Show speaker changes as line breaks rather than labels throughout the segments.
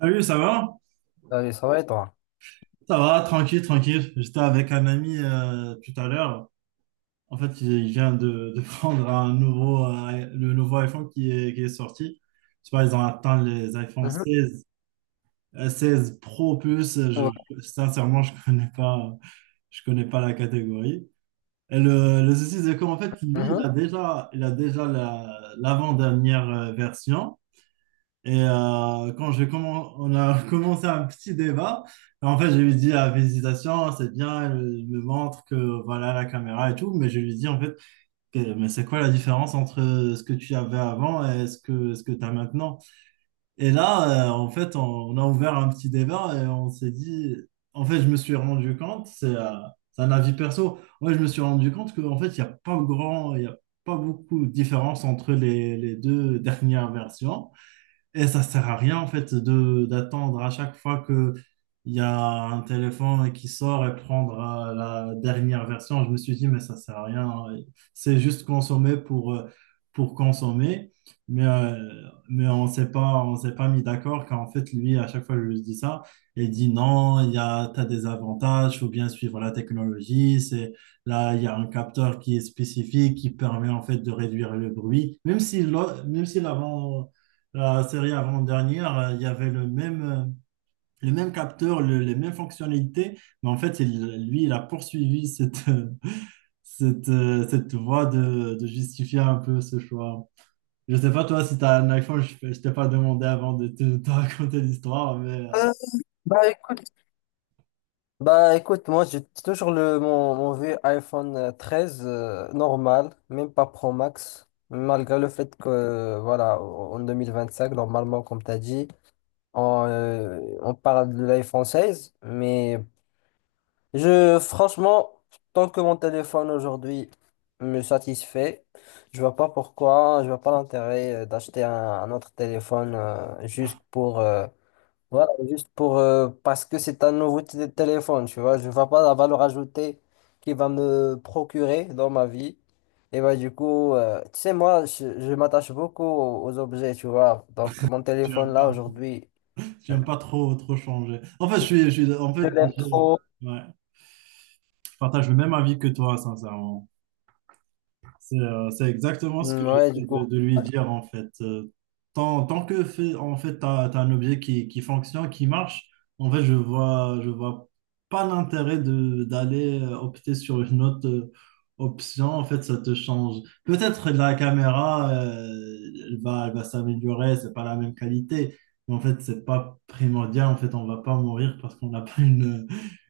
Salut, ça va?
Allez, ça va et toi?
Ça va, tranquille, tranquille. J'étais avec un ami tout à l'heure. En fait, il vient de prendre un nouveau, le nouveau iPhone qui est sorti. Tu vois, ils ont atteint les iPhone
Mhm.
seize, 16 Pro Plus.
Ouais.
Sincèrement, je connais pas la catégorie. Et le souci, c'est qu'en fait, lui, il
Mhm.
a déjà, il a déjà l'avant-dernière version. Et quand on a commencé un petit débat. En fait, je lui dis, ah, félicitations, c'est bien, elle me montre que voilà la caméra et tout, mais je lui dis en fait, mais c'est quoi la différence entre ce que tu avais avant et ce que tu as maintenant? Et là, en fait, on a ouvert un petit débat et on s'est dit, en fait, je me suis rendu compte, c'est un avis perso. Ouais, je me suis rendu compte qu'en fait, il y a pas beaucoup de différence entre les deux dernières versions. Et ça sert à rien en fait de d'attendre à chaque fois que il y a un téléphone qui sort et prendre la dernière version. Je me suis dit mais ça sert à rien, hein. C'est juste consommer pour consommer. Mais euh, mais on s'est pas mis d'accord, car en fait lui, à chaque fois je lui dis ça, et il dit non, il y a, t'as des avantages, faut bien suivre la technologie, c'est… Là, il y a un capteur qui est spécifique, qui permet en fait de réduire le bruit, même si même si la série avant-dernière, il y avait le même capteur, les mêmes fonctionnalités, mais en fait, lui, il a poursuivi cette, cette voie de justifier un peu ce choix. Je sais pas, toi, si tu as un iPhone, je ne t'ai pas demandé avant de te raconter l'histoire, mais
Euh, bah écoute, bah écoute, moi j'ai toujours le mon vieux iPhone 13 normal, même pas Pro Max, malgré le fait que voilà, en cinq normalement, comme t'as dit, on parle de l'iPhone 16, mais je, franchement, tant que mon téléphone aujourd'hui me satisfait, je vois pas pourquoi, je vois pas l'intérêt d'acheter un autre téléphone, juste pour. Voilà, juste pour, parce que c'est un nouveau téléphone, tu vois, je ne vois pas la valeur ajoutée qu'il va me procurer dans ma vie. Et bah du coup, tu sais, moi, je m'attache beaucoup aux objets, tu vois. Donc mon
tu n'aimes
téléphone là
pas,
aujourd'hui,
tu aimes pas trop changer. En fait, je suis- en
je
fait,
l'aime
je,
trop.
ouais, je partage le même avis que toi, sincèrement. C'est exactement ce que
Mm, ouais, du
j'essaie
coup,
de lui dire en fait. Tant que fait, en fait, tu as un objet qui fonctionne, qui marche, en fait, je vois pas l'intérêt de d'aller opter sur une autre option. En fait, ça te change. Peut-être la caméra, elle va s'améliorer, c'est pas la même qualité, mais en fait, c'est pas primordial. En fait, on va pas mourir parce qu'on n'a pas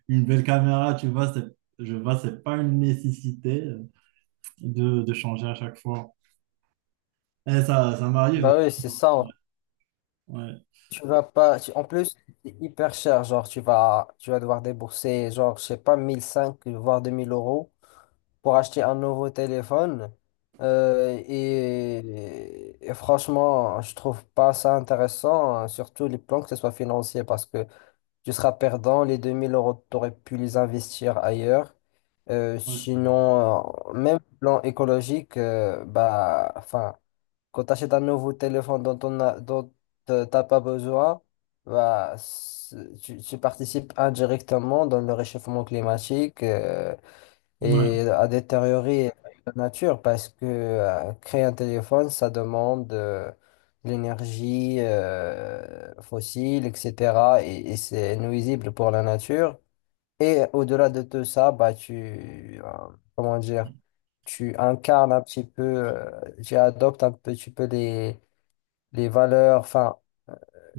une belle caméra, tu vois. Je vois, c'est pas une nécessité de changer à chaque fois. Et ça m'arrive.
bah oui, c'est ça.
Ouais,
Tu vas pas. En plus, c'est hyper cher, genre tu vas devoir débourser, genre, je sais pas, mille cinq voire 2 000 euros pour acheter un nouveau téléphone. Et franchement, je trouve pas ça intéressant, hein, surtout les plans que ce soit financier, parce que tu seras perdant, les 2 000 euros, tu aurais pu les investir ailleurs. Euh,
ouais,
sinon, euh, même plan écologique, bah, enfin, quand tu achètes un nouveau téléphone dont on a, dont t'as pas besoin, bah, tu participes indirectement dans le réchauffement climatique, et
ouais,
à détériorer la nature parce que créer un téléphone, ça demande de l'énergie fossile, etc. Et c'est nuisible pour la nature. Et au-delà de tout ça, bah, tu, comment dire, tu incarnes un petit peu, tu adoptes un petit peu les, valeurs, enfin,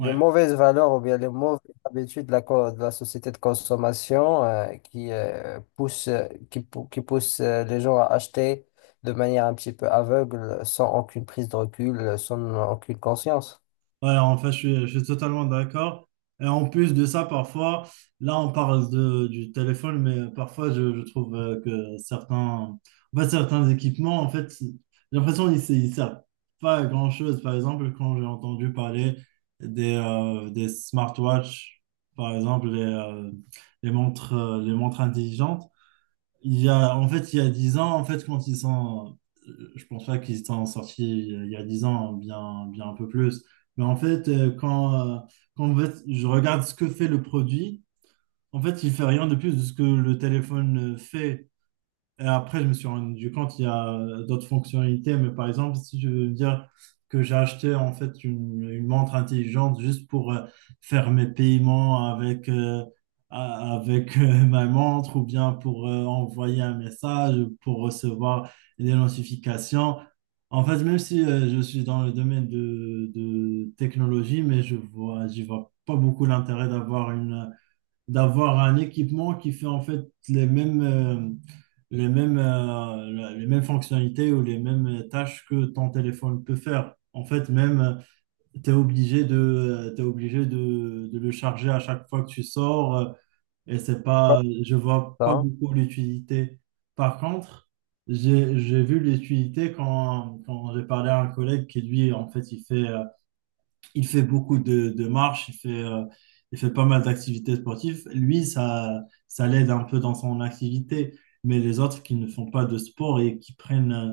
les mauvaises valeurs ou bien les mauvaises habitudes de la société de consommation qui poussent, qui poussent les gens à acheter de manière un petit peu aveugle, sans aucune prise de recul, sans aucune conscience.
Ouais, en fait, je suis totalement d'accord. Et en plus de ça, parfois, là, on parle du téléphone, mais parfois, je trouve que certains, en fait, certains équipements, en fait, j'ai l'impression qu'ils ne ils servent pas à grand-chose. Par exemple, quand j'ai entendu parler des smartwatches, par exemple, les, les montres intelligentes. Il y a, en fait, il y a 10 ans, en fait, quand ils sont, je pense pas qu'ils sont sortis il y a 10 ans, hein, bien, bien un peu plus. Mais en fait, quand en fait, je regarde ce que fait le produit, en fait, il fait rien de plus de ce que le téléphone fait. Et après, je me suis rendu compte il y a d'autres fonctionnalités, mais par exemple, si je veux dire que j'ai acheté en fait une montre intelligente juste pour faire mes paiements avec, ma montre, ou bien pour envoyer un message, ou pour recevoir des notifications. En fait, même si je suis dans le domaine de technologie, mais j'y vois pas beaucoup l'intérêt d'avoir une d'avoir un équipement qui fait en fait les mêmes, euh, les mêmes fonctionnalités ou les mêmes tâches que ton téléphone peut faire. En fait, même, tu es obligé de, t'es obligé de le charger à chaque fois que tu sors et c'est pas, je vois pas
Voilà.
beaucoup l'utilité. Par contre, j'ai vu l'utilité quand, quand j'ai parlé à un collègue qui, lui, en fait, il fait il fait beaucoup de marches, il fait pas mal d'activités sportives. Lui, ça l'aide un peu dans son activité, mais les autres qui ne font pas de sport et qui prennent euh,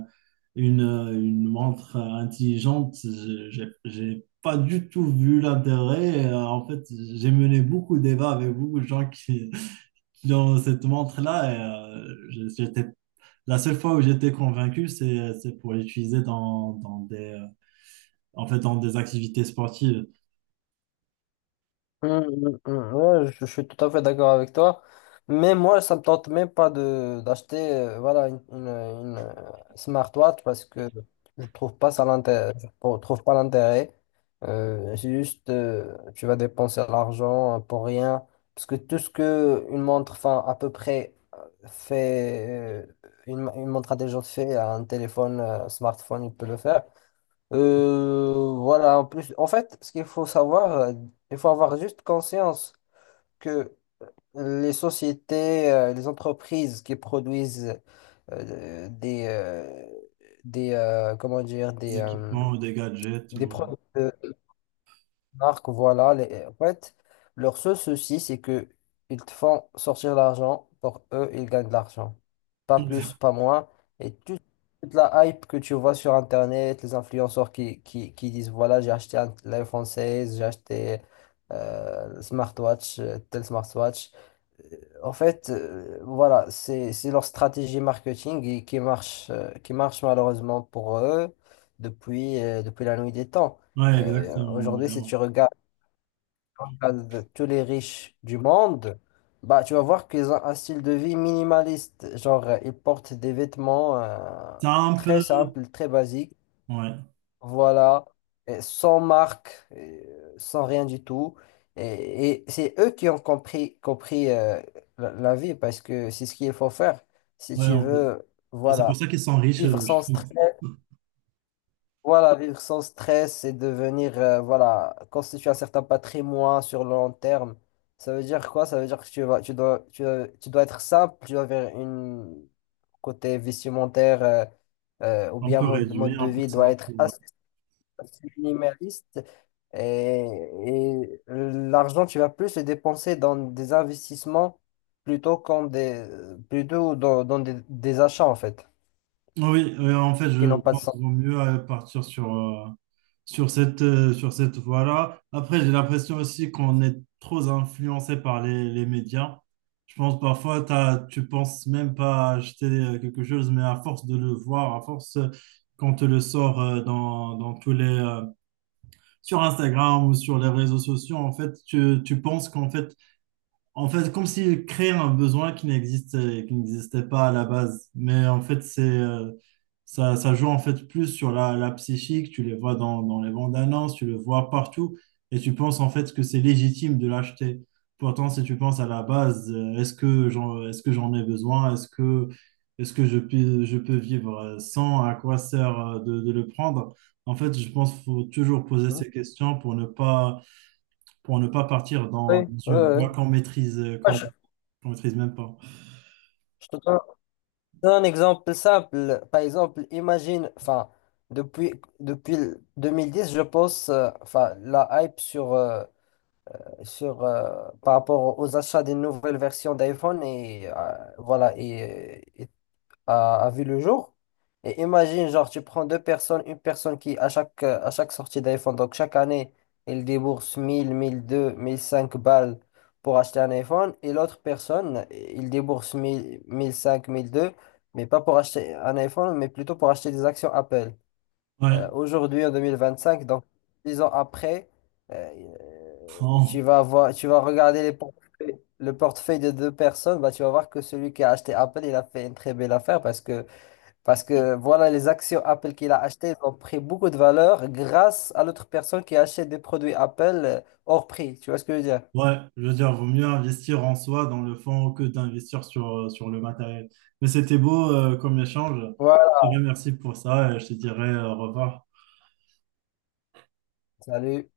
une, euh, une montre intelligente, j'ai pas du tout vu l'intérêt. En fait, j'ai mené beaucoup de débats avec beaucoup de gens qui qui ont cette montre-là. Et, j'étais, la seule fois où j'étais convaincu, c'est pour l'utiliser dans, dans des, en fait, dans des activités sportives.
Ouais, je suis tout à fait d'accord avec toi. Mais moi, ça me tente même pas de d'acheter voilà, une smartwatch parce que je trouve pas ça l'intérêt, je trouve pas l'intérêt. C'est juste, tu vas dépenser l'argent pour rien. Parce que tout ce que une montre, enfin, à peu près, fait, une montre intelligente fait, un téléphone, smartphone, il peut le faire. Voilà, en plus, en fait, ce qu'il faut savoir, il faut avoir juste conscience que les sociétés, les entreprises qui produisent euh, des, euh, des comment dire,
Des
des
équipements ou des gadgets.
des
Ou…
produits marques, voilà. En fait, leur seul souci, c'est que ils te font sortir l'argent. Pour eux, ils gagnent de l'argent. Pas plus, pas moins. Et toute la hype que tu vois sur Internet, les influenceurs qui disent, voilà, j'ai acheté l'iPhone 16, j'ai acheté le smartwatch, tel smartwatch. Euh, En fait, voilà, c'est leur stratégie marketing qui marche malheureusement pour eux depuis, depuis la nuit des temps.
Ouais, exactement.
Aujourd'hui,
Ouais.
si
Ouais.
tu regardes, tous les riches du monde, bah, tu vas voir qu'ils ont un style de vie minimaliste. Genre, ils portent des vêtements
C'est un
très
peu.
simples, très basiques,
Ouais,
voilà, et sans marque, et, sans rien du tout. Et c'est eux qui ont compris la vie parce que c'est ce qu'il faut faire si
ouais,
tu
un peu.
veux,
Ah, c'est pour
voilà,
ça qu'ils sont riches,
vivre sans
je
stress.
pense.
Voilà, vivre sans stress et devenir, voilà, constituer un certain patrimoine sur le long terme. Ça veut dire quoi? Ça veut dire que tu dois être simple, tu dois avoir une côté vestimentaire, ou
Un
bien
peu
mode, mode
réduit,
de
un peu
vie doit
simple.
être
Ouais.
assez minimaliste. Et l'argent, tu vas plus le dépenser dans des investissements plutôt qu'en des, plutôt dans des achats en fait,
Ah oui, en fait,
qui
je
n'ont pas de
pense
sens.
qu'il vaut mieux partir sur cette voie-là. Après, j'ai l'impression aussi qu'on est trop influencé par les médias. Je pense parfois, tu penses même pas à acheter quelque chose, mais à force de le voir, à force qu'on te le sort dans tous les, sur Instagram ou sur les réseaux sociaux, en fait, tu penses qu'en fait, en fait, comme s'il créait un besoin qui n'existait pas à la base. Mais en fait, ça, ça joue en fait plus sur la psychique. Tu les vois dans les bandes annonces, tu le vois partout. Et tu penses en fait que c'est légitime de l'acheter. Pourtant, si tu penses à la base, est-ce que j'en ai besoin? Est-ce que je peux vivre sans? À quoi sert de le prendre? En fait, je pense qu'il faut toujours poser
Oui,
ces questions pour ne pas partir
oui,
dans
oui.
une voie
Moi, Je,
qu'on maîtrise même pas.
je te donne un exemple simple, par exemple, imagine, enfin, depuis, depuis le 2010, je pense, enfin, la hype sur par rapport aux achats des nouvelles versions d'iPhone et voilà, et, à vu le jour. Et imagine, genre, tu prends deux personnes, une personne qui, à chaque sortie d'iPhone, donc chaque année, elle débourse mille deux mille cinq balles pour acheter un iPhone, et l'autre personne, il débourse mille cinq mille deux mais pas pour acheter un iPhone, mais plutôt pour acheter des actions Apple.
Ouais,
Aujourd'hui, en 2025 donc 10 ans après, euh, tu
en-
vas voir, tu vas regarder les le portefeuille de deux personnes, bah, tu vas voir que celui qui a acheté Apple, il a fait une très belle affaire parce que voilà, les actions Apple qu'il a achetées, elles ont pris beaucoup de valeur grâce à l'autre personne qui achète des produits Apple hors prix. Tu vois ce que je veux dire?
ouais, je veux dire, vaut mieux investir en soi dans le fond que d'investir sur, sur le matériel. Mais c'était beau comme échange. Je
Voilà,
te remercie pour ça et je te dirai au revoir.
salut.